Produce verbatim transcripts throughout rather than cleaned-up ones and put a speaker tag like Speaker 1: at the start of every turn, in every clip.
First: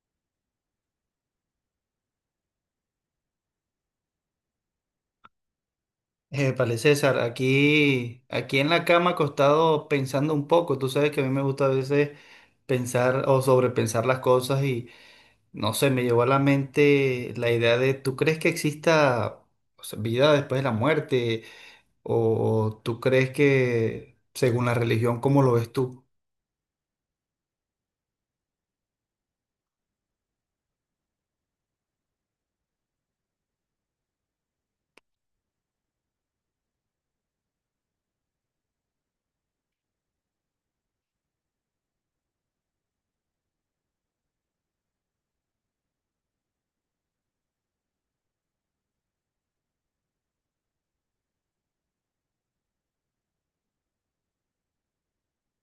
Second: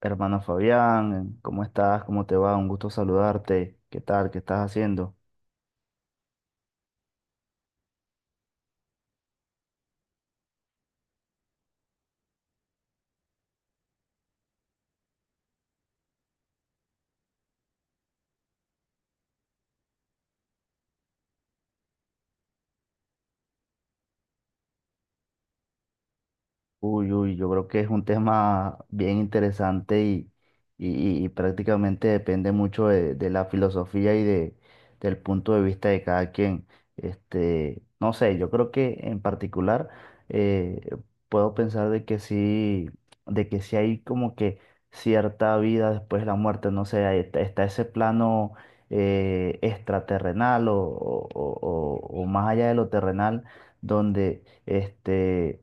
Speaker 1: Hermano Fabián, ¿cómo estás? ¿Cómo te va? Un gusto saludarte. ¿Qué tal? ¿Qué estás haciendo?
Speaker 2: Vale, César, aquí, aquí en la cama acostado pensando un poco. Tú sabes que a mí me gusta a veces pensar o sobrepensar las cosas y no sé, me llevó a la mente la idea de, ¿tú crees que exista, o sea, vida después de la muerte? ¿O tú crees que, según la religión, cómo lo ves tú?
Speaker 1: Uy, uy, yo creo que es un tema bien interesante y, y- y prácticamente depende mucho de, de la filosofía y de, del punto de vista de cada quien. Este, no sé, yo creo que en particular eh, puedo pensar de que sí, de que sí hay como que cierta vida después de la muerte. No sé, ahí está, está ese plano eh, extraterrenal o, o o- o- o más allá de lo terrenal donde este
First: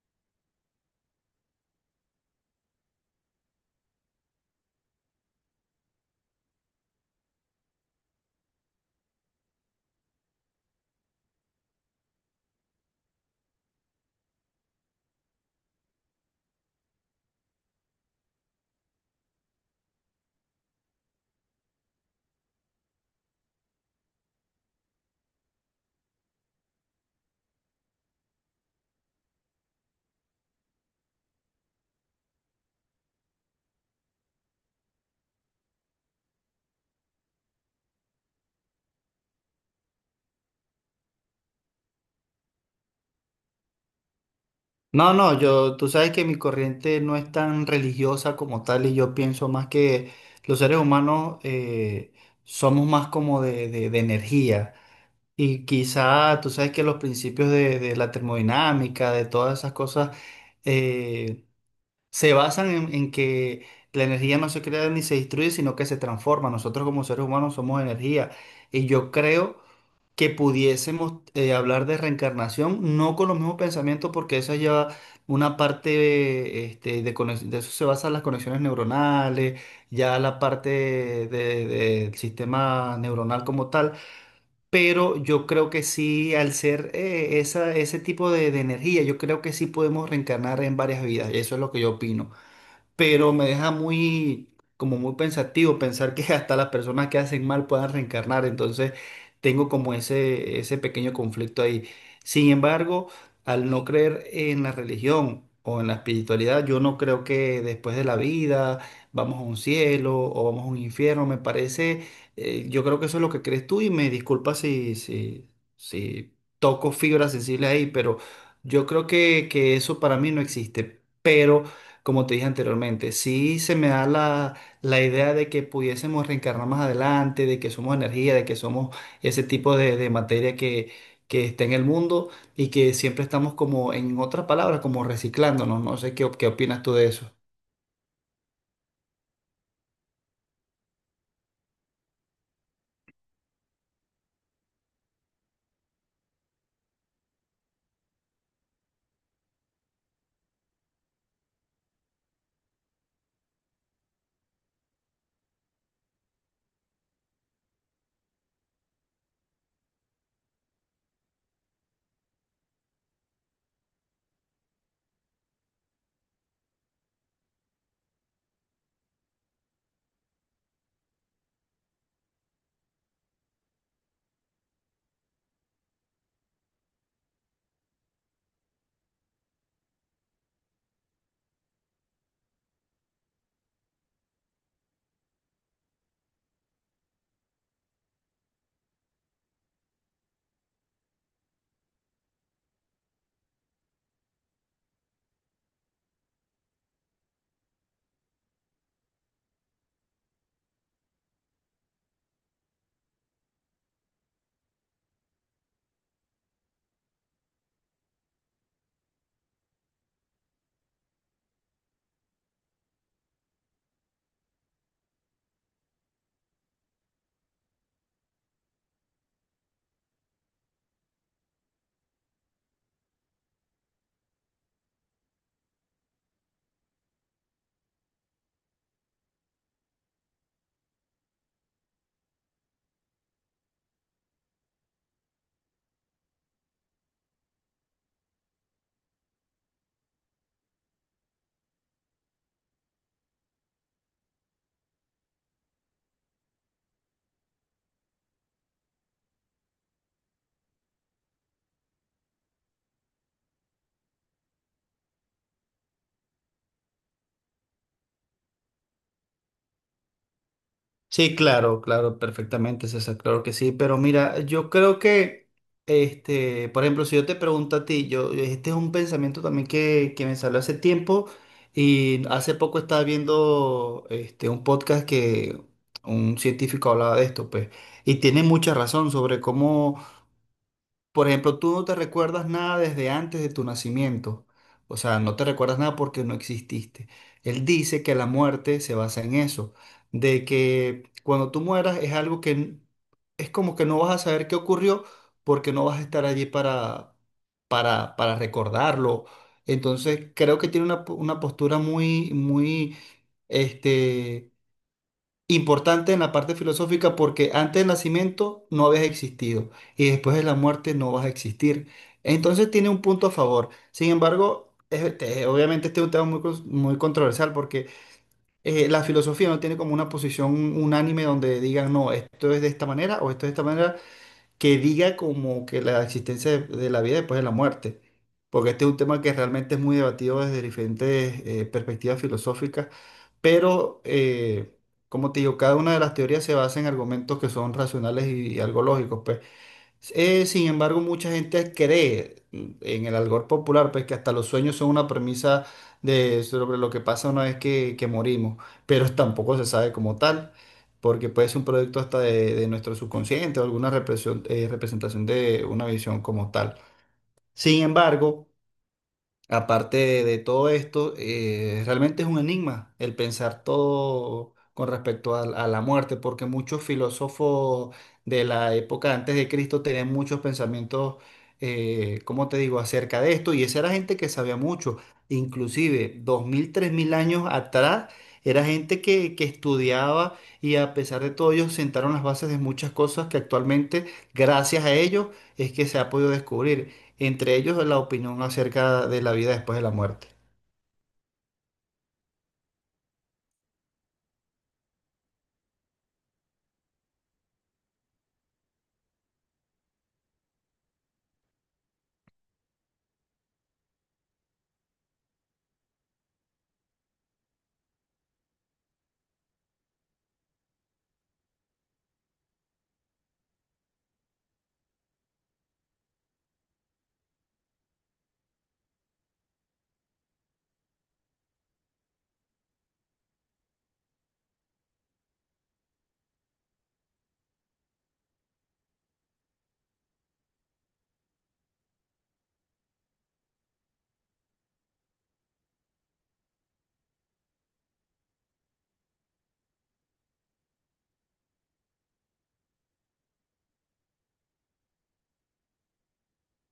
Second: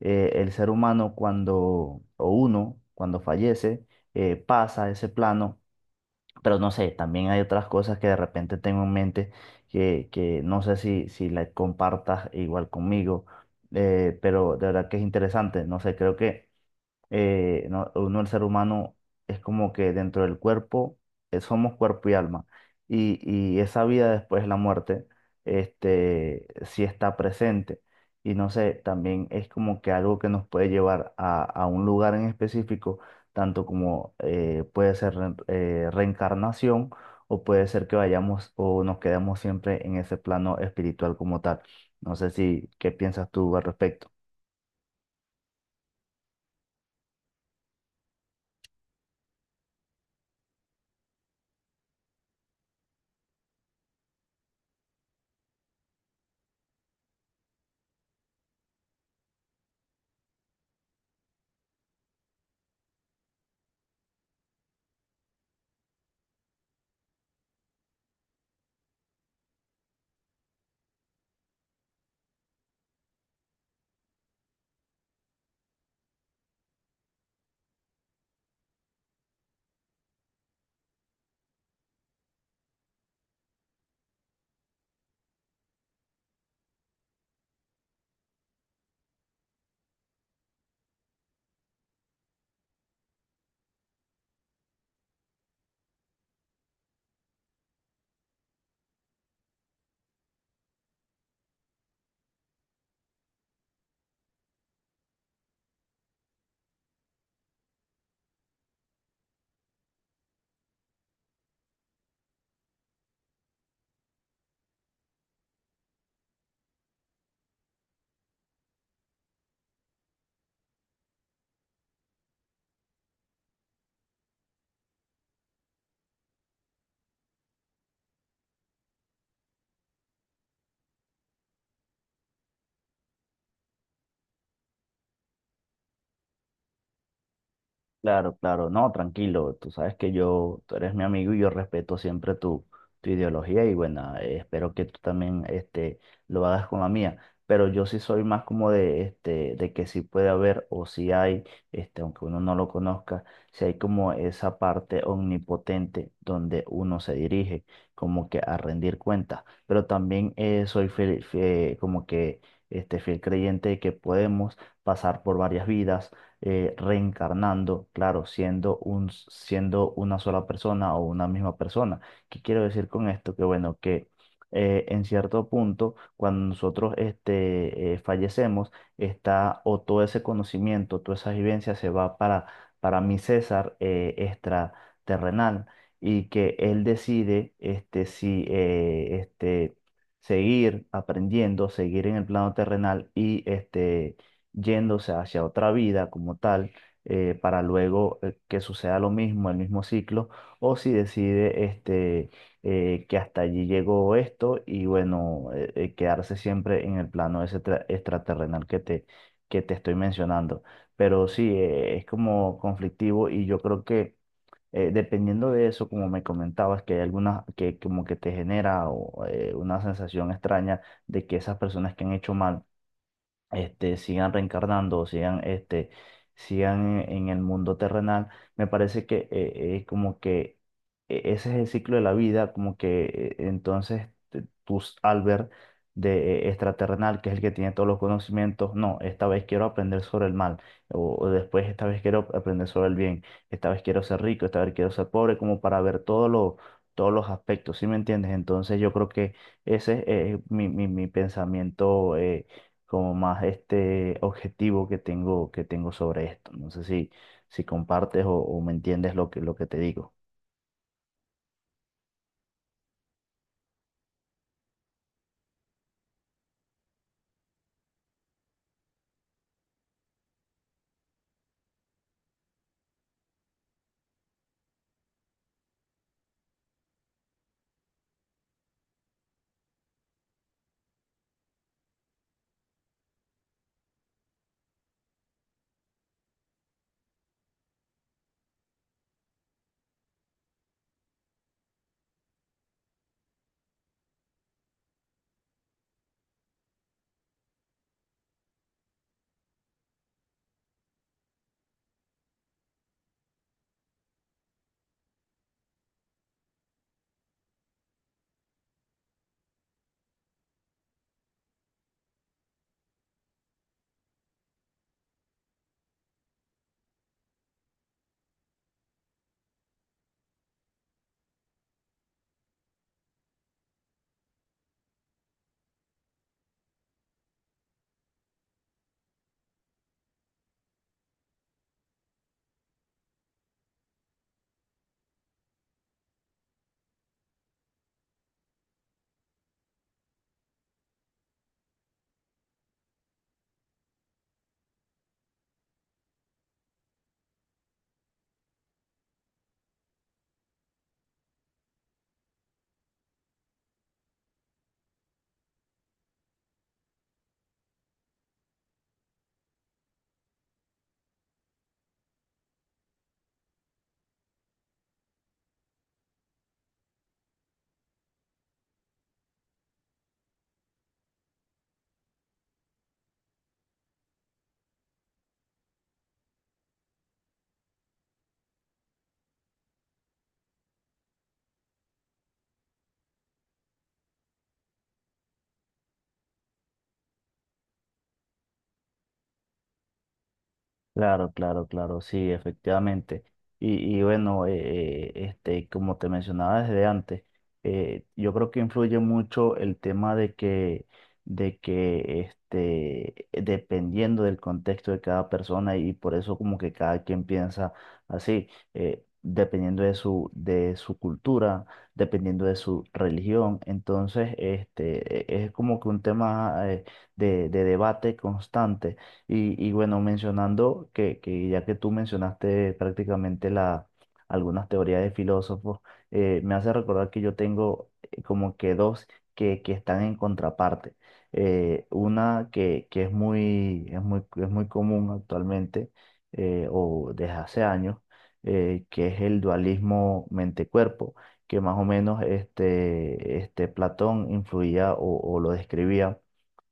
Speaker 1: eh, el ser humano cuando, o uno, cuando fallece, eh, pasa a ese plano, pero no sé, también hay otras cosas que de repente tengo en mente que, que no sé si, si la compartas igual conmigo, eh, pero de verdad que es interesante, no sé, creo que eh, no- uno, el ser humano, es como que dentro del cuerpo, eh, somos cuerpo y alma. Y, y esa vida después de la muerte, este, sí está presente. Y no sé, también es como que algo que nos puede llevar a, a un lugar en específico, tanto como eh, puede ser re- eh, reencarnación o puede ser que vayamos o nos quedemos siempre en ese plano espiritual como tal. No sé si, ¿qué piensas tú al respecto?
Speaker 2: No, no, yo, tú sabes que mi corriente no es tan religiosa como tal y yo pienso más que los seres humanos eh, somos más como de, de de energía. Y quizá tú sabes que los principios de, de la termodinámica, de todas esas cosas, eh, se basan en, en que la energía no se crea ni se destruye, sino que se transforma. Nosotros como seres humanos somos energía. Y yo creo que pudiésemos eh, hablar de reencarnación, no con los mismos pensamientos, porque eso lleva una parte, este, de, conex- de eso se basan las conexiones neuronales, ya la parte de- de- del sistema neuronal como tal. Pero yo creo que sí, al ser eh, esa, ese tipo de, de energía, yo creo que sí podemos reencarnar en varias vidas. Eso es lo que yo opino, pero me deja muy, como muy pensativo pensar que hasta las personas que hacen mal puedan reencarnar, entonces tengo como ese, ese pequeño conflicto ahí. Sin embargo, al no creer en la religión o en la espiritualidad, yo no creo que después de la vida vamos a un cielo o vamos a un infierno, me parece. Eh, yo creo que eso es lo que crees tú, y me disculpa si, si, si toco fibras sensibles ahí, pero yo creo que, que eso para mí no existe, pero como te dije anteriormente, sí se me da la, la idea de que pudiésemos reencarnar más adelante, de que somos energía, de que somos ese tipo de, de materia que, que está en el mundo y que siempre estamos como, en otras palabras, como reciclándonos. No No sé qué, op- qué opinas tú de eso.
Speaker 1: Claro, claro, no, tranquilo, tú sabes que yo, tú eres mi amigo y yo respeto siempre tu, tu ideología y bueno, eh, espero que tú también este, lo hagas con la mía, pero yo sí soy más como de, este, de que sí puede haber o sí hay, este, aunque uno no lo conozca, si hay como esa parte omnipotente donde uno se dirige como que a rendir cuentas, pero también eh, soy fiel- fie- como que este, fiel creyente de que podemos pasar por varias vidas eh, reencarnando, claro, siendo un, siendo una sola persona o una misma persona. ¿Qué quiero decir con esto? Que bueno, que eh, en cierto punto, cuando nosotros este, eh, fallecemos, está o todo ese conocimiento, toda esa vivencia se va para, para mi César eh, extraterrenal, y que él decide este, si eh, este, seguir aprendiendo, seguir en el plano terrenal y este yéndose hacia otra vida como tal, eh, para luego eh, que suceda lo mismo, el mismo ciclo, o si decide este, eh, que hasta allí llegó esto y bueno, eh, eh, quedarse siempre en el plano ese tra- extraterrenal que te, que te estoy mencionando. Pero sí, eh, es como conflictivo y yo creo que eh, dependiendo de eso, como me comentabas, que hay algunas que como que te genera o, eh, una sensación extraña de que esas personas que han hecho mal este, sigan reencarnando, sigan, este, sigan en, en el mundo terrenal, me parece que eh, es como que eh, ese es el ciclo de la vida, como que eh, entonces te- tus Albert de eh, extraterrenal, que es el que tiene todos los conocimientos, no, esta vez quiero aprender sobre el mal, o, o después esta vez quiero aprender sobre el bien, esta vez quiero ser rico, esta vez quiero ser pobre, como para ver todos los todos los aspectos, ¿sí me entiendes? Entonces yo creo que ese es eh, mi, mi, mi pensamiento, eh, como más este objetivo que tengo, que tengo sobre esto. No sé si, si compartes o, o me entiendes lo que, lo que te digo.
Speaker 2: Sí, claro, claro, perfectamente, César, claro que sí, pero mira, yo creo que, este, por ejemplo, si yo te pregunto a ti, yo, este es un pensamiento también que, que me salió hace tiempo, y hace poco estaba viendo, este, un podcast que un científico hablaba de esto, pues, y tiene mucha razón sobre cómo, por ejemplo, tú no te recuerdas nada desde antes de tu nacimiento. O sea, no te recuerdas nada porque no exististe. Él dice que la muerte se basa en eso, de que cuando tú mueras es algo que n- es como que no vas a saber qué ocurrió porque no vas a estar allí para, para, para recordarlo. Entonces, creo que tiene una, po- una postura muy, muy, este, importante en la parte filosófica, porque antes del nacimiento no habías existido y después de la muerte no vas a existir. Entonces tiene un punto a favor. Sin embargo, es- este, obviamente este es un tema muy, cons- muy controversial, porque eh, la filosofía no tiene como una posición unánime donde digan, no, esto es de esta manera o esto es de esta manera, que diga como que la existencia de, de la vida después de la muerte, porque este es un tema que realmente es muy debatido desde diferentes eh, perspectivas filosóficas, pero eh, como te digo, cada una de las teorías se basa en argumentos que son racionales y, y algo lógicos, pues. Eh, sin embargo, mucha gente cree mm, en el algor popular, pues, que hasta los sueños son una premisa de, sobre lo que pasa una vez que, que morimos, pero tampoco se sabe como tal, porque puede ser un producto hasta de, de nuestro subconsciente o alguna represión- eh, representación de una visión como tal. Sin embargo, aparte de, de todo esto, eh, realmente es un enigma el pensar todo con respecto a, a la muerte, porque muchos filósofos de la época antes de Cristo tenían muchos pensamientos, eh, ¿cómo te digo?, acerca de esto, y esa era gente que sabía mucho, inclusive dos mil, tres mil años atrás. Era gente que, que estudiaba, y a pesar de todo, ellos sentaron las bases de muchas cosas que actualmente, gracias a ellos, es que se ha podido descubrir, entre ellos la opinión acerca de la vida después de la muerte.
Speaker 1: Claro, claro, claro, sí, efectivamente. Y, y bueno, eh, eh, este, como te mencionaba desde antes, eh, yo creo que influye mucho el tema de que, de que este, dependiendo del contexto de cada persona y por eso como que cada quien piensa así, eh, dependiendo de su, de su cultura, dependiendo de su religión. Entonces, este, e- es como que un tema, eh, de de debate constante y, y bueno, mencionando que, que ya que tú mencionaste prácticamente la, algunas teorías de filósofos, eh, me hace recordar que yo tengo eh, como que dos que, que están en contraparte. Eh, una que, que es muy, es muy, es muy común actualmente eh, o desde hace años, eh, que es el dualismo mente-cuerpo, que más o menos este, este Platón influía o, o lo describía,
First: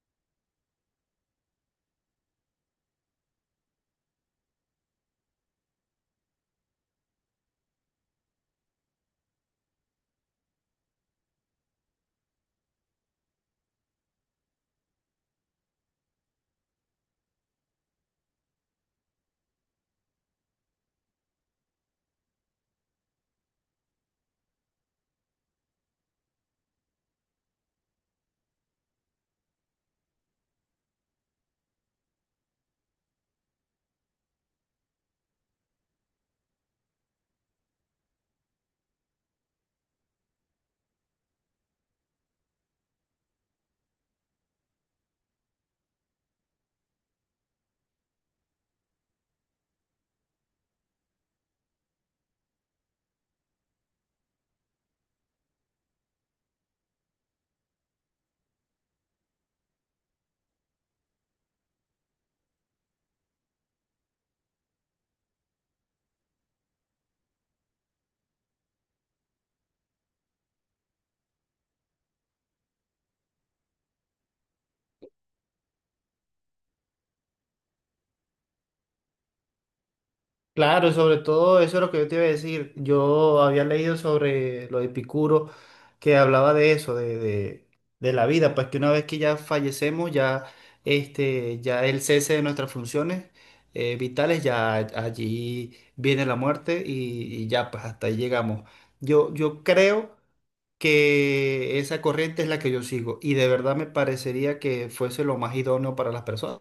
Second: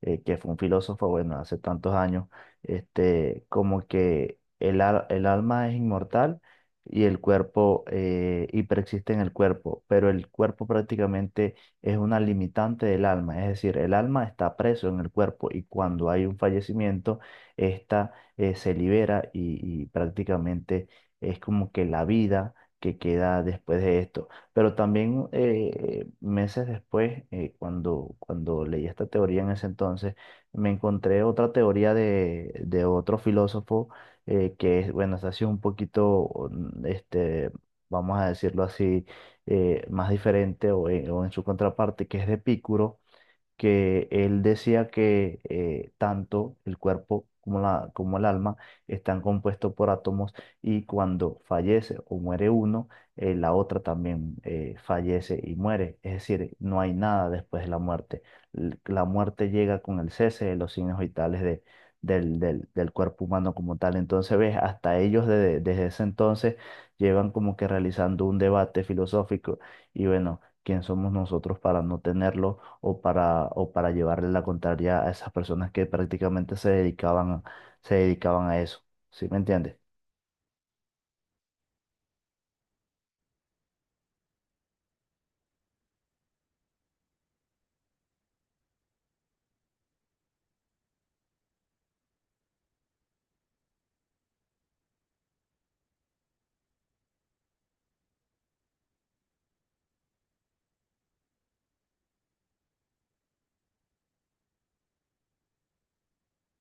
Speaker 1: eh, que fue un filósofo, bueno, hace tantos años este, como que el, al- el alma es inmortal y el cuerpo, eh, y persiste en el cuerpo, pero el cuerpo prácticamente es una limitante del alma, es decir, el alma está preso en el cuerpo y cuando hay un fallecimiento, esta eh, se libera y, y prácticamente es como que la vida que queda después de esto. Pero también eh, meses después, eh, cuando, cuando leí esta teoría en ese entonces, me encontré otra teoría de, de otro filósofo eh, que, es, bueno, esta ha sido un poquito, mm, este, vamos a decirlo así, eh, más diferente o en, o en su contraparte, que es de Epicuro, que él decía que eh, tanto el cuerpo como, la, como el alma están compuestos por átomos y cuando fallece o muere uno, eh, la otra también eh, fallece y muere. Es decir, no hay nada después de la muerte. L- La muerte llega con el cese de los signos vitales de- del, del- del cuerpo humano como tal. Entonces, ves, hasta ellos desde, desde ese entonces llevan como que realizando un debate filosófico y bueno, ¿quién somos nosotros para no tenerlo? O para, o para llevarle la contraria a esas personas que prácticamente se dedicaban, se dedicaban a eso. ¿Sí me entiendes?
Speaker 2: Claro, y sobre todo eso es lo que yo te iba a decir. Yo había leído sobre lo de Epicuro, que hablaba de eso, de, de- de la vida, pues que una vez que ya fallecemos, ya, este, ya el cese de nuestras funciones eh, vitales, ya allí viene la muerte y, y ya, pues hasta ahí llegamos. Yo, yo creo que esa corriente es la que yo sigo, y de verdad me parecería que fuese lo más idóneo para las personas.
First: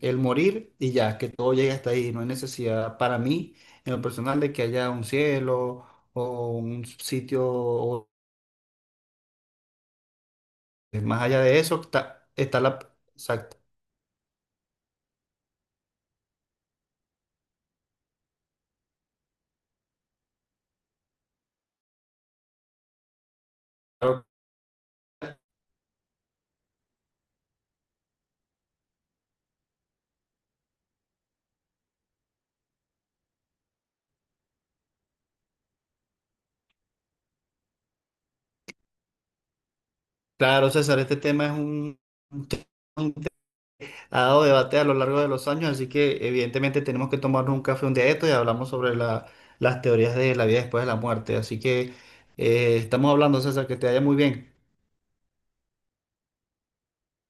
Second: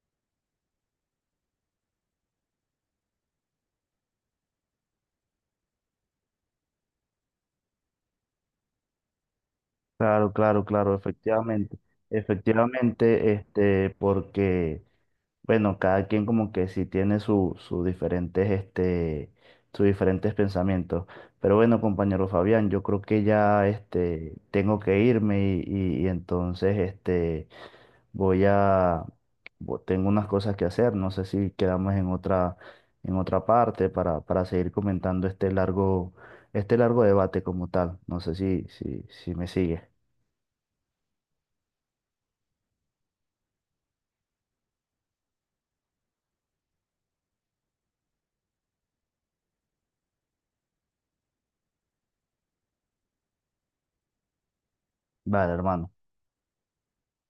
Speaker 2: El morir y ya, que todo llegue hasta ahí. No hay necesidad para mí, en lo personal, de que haya un cielo o un sitio o-
Speaker 1: Claro, claro, claro,
Speaker 2: más allá de
Speaker 1: efectivamente.
Speaker 2: eso. Está, está la.
Speaker 1: Efectivamente,
Speaker 2: Exacto.
Speaker 1: este, porque, bueno, cada quien como que sí tiene su- sus diferentes, este, sus diferentes pensamientos. Pero bueno, compañero Fabián, yo creo que ya,
Speaker 2: Claro,
Speaker 1: este, tengo que irme y, y- y entonces, este, voy a, bo- tengo unas cosas que hacer, no sé si quedamos en otra, en otra parte para, para seguir comentando este largo, este largo debate como tal. No sé si, si, si me sigue.
Speaker 2: claro, César, este tema es un, un tema que ha dado debate a lo largo de los años, así que evidentemente tenemos que tomarnos un café un día de esto y hablamos sobre la- las teorías de la vida después de la muerte. Así que eh, estamos hablando, César, que te vaya muy bien.
Speaker 1: Vale, hermano.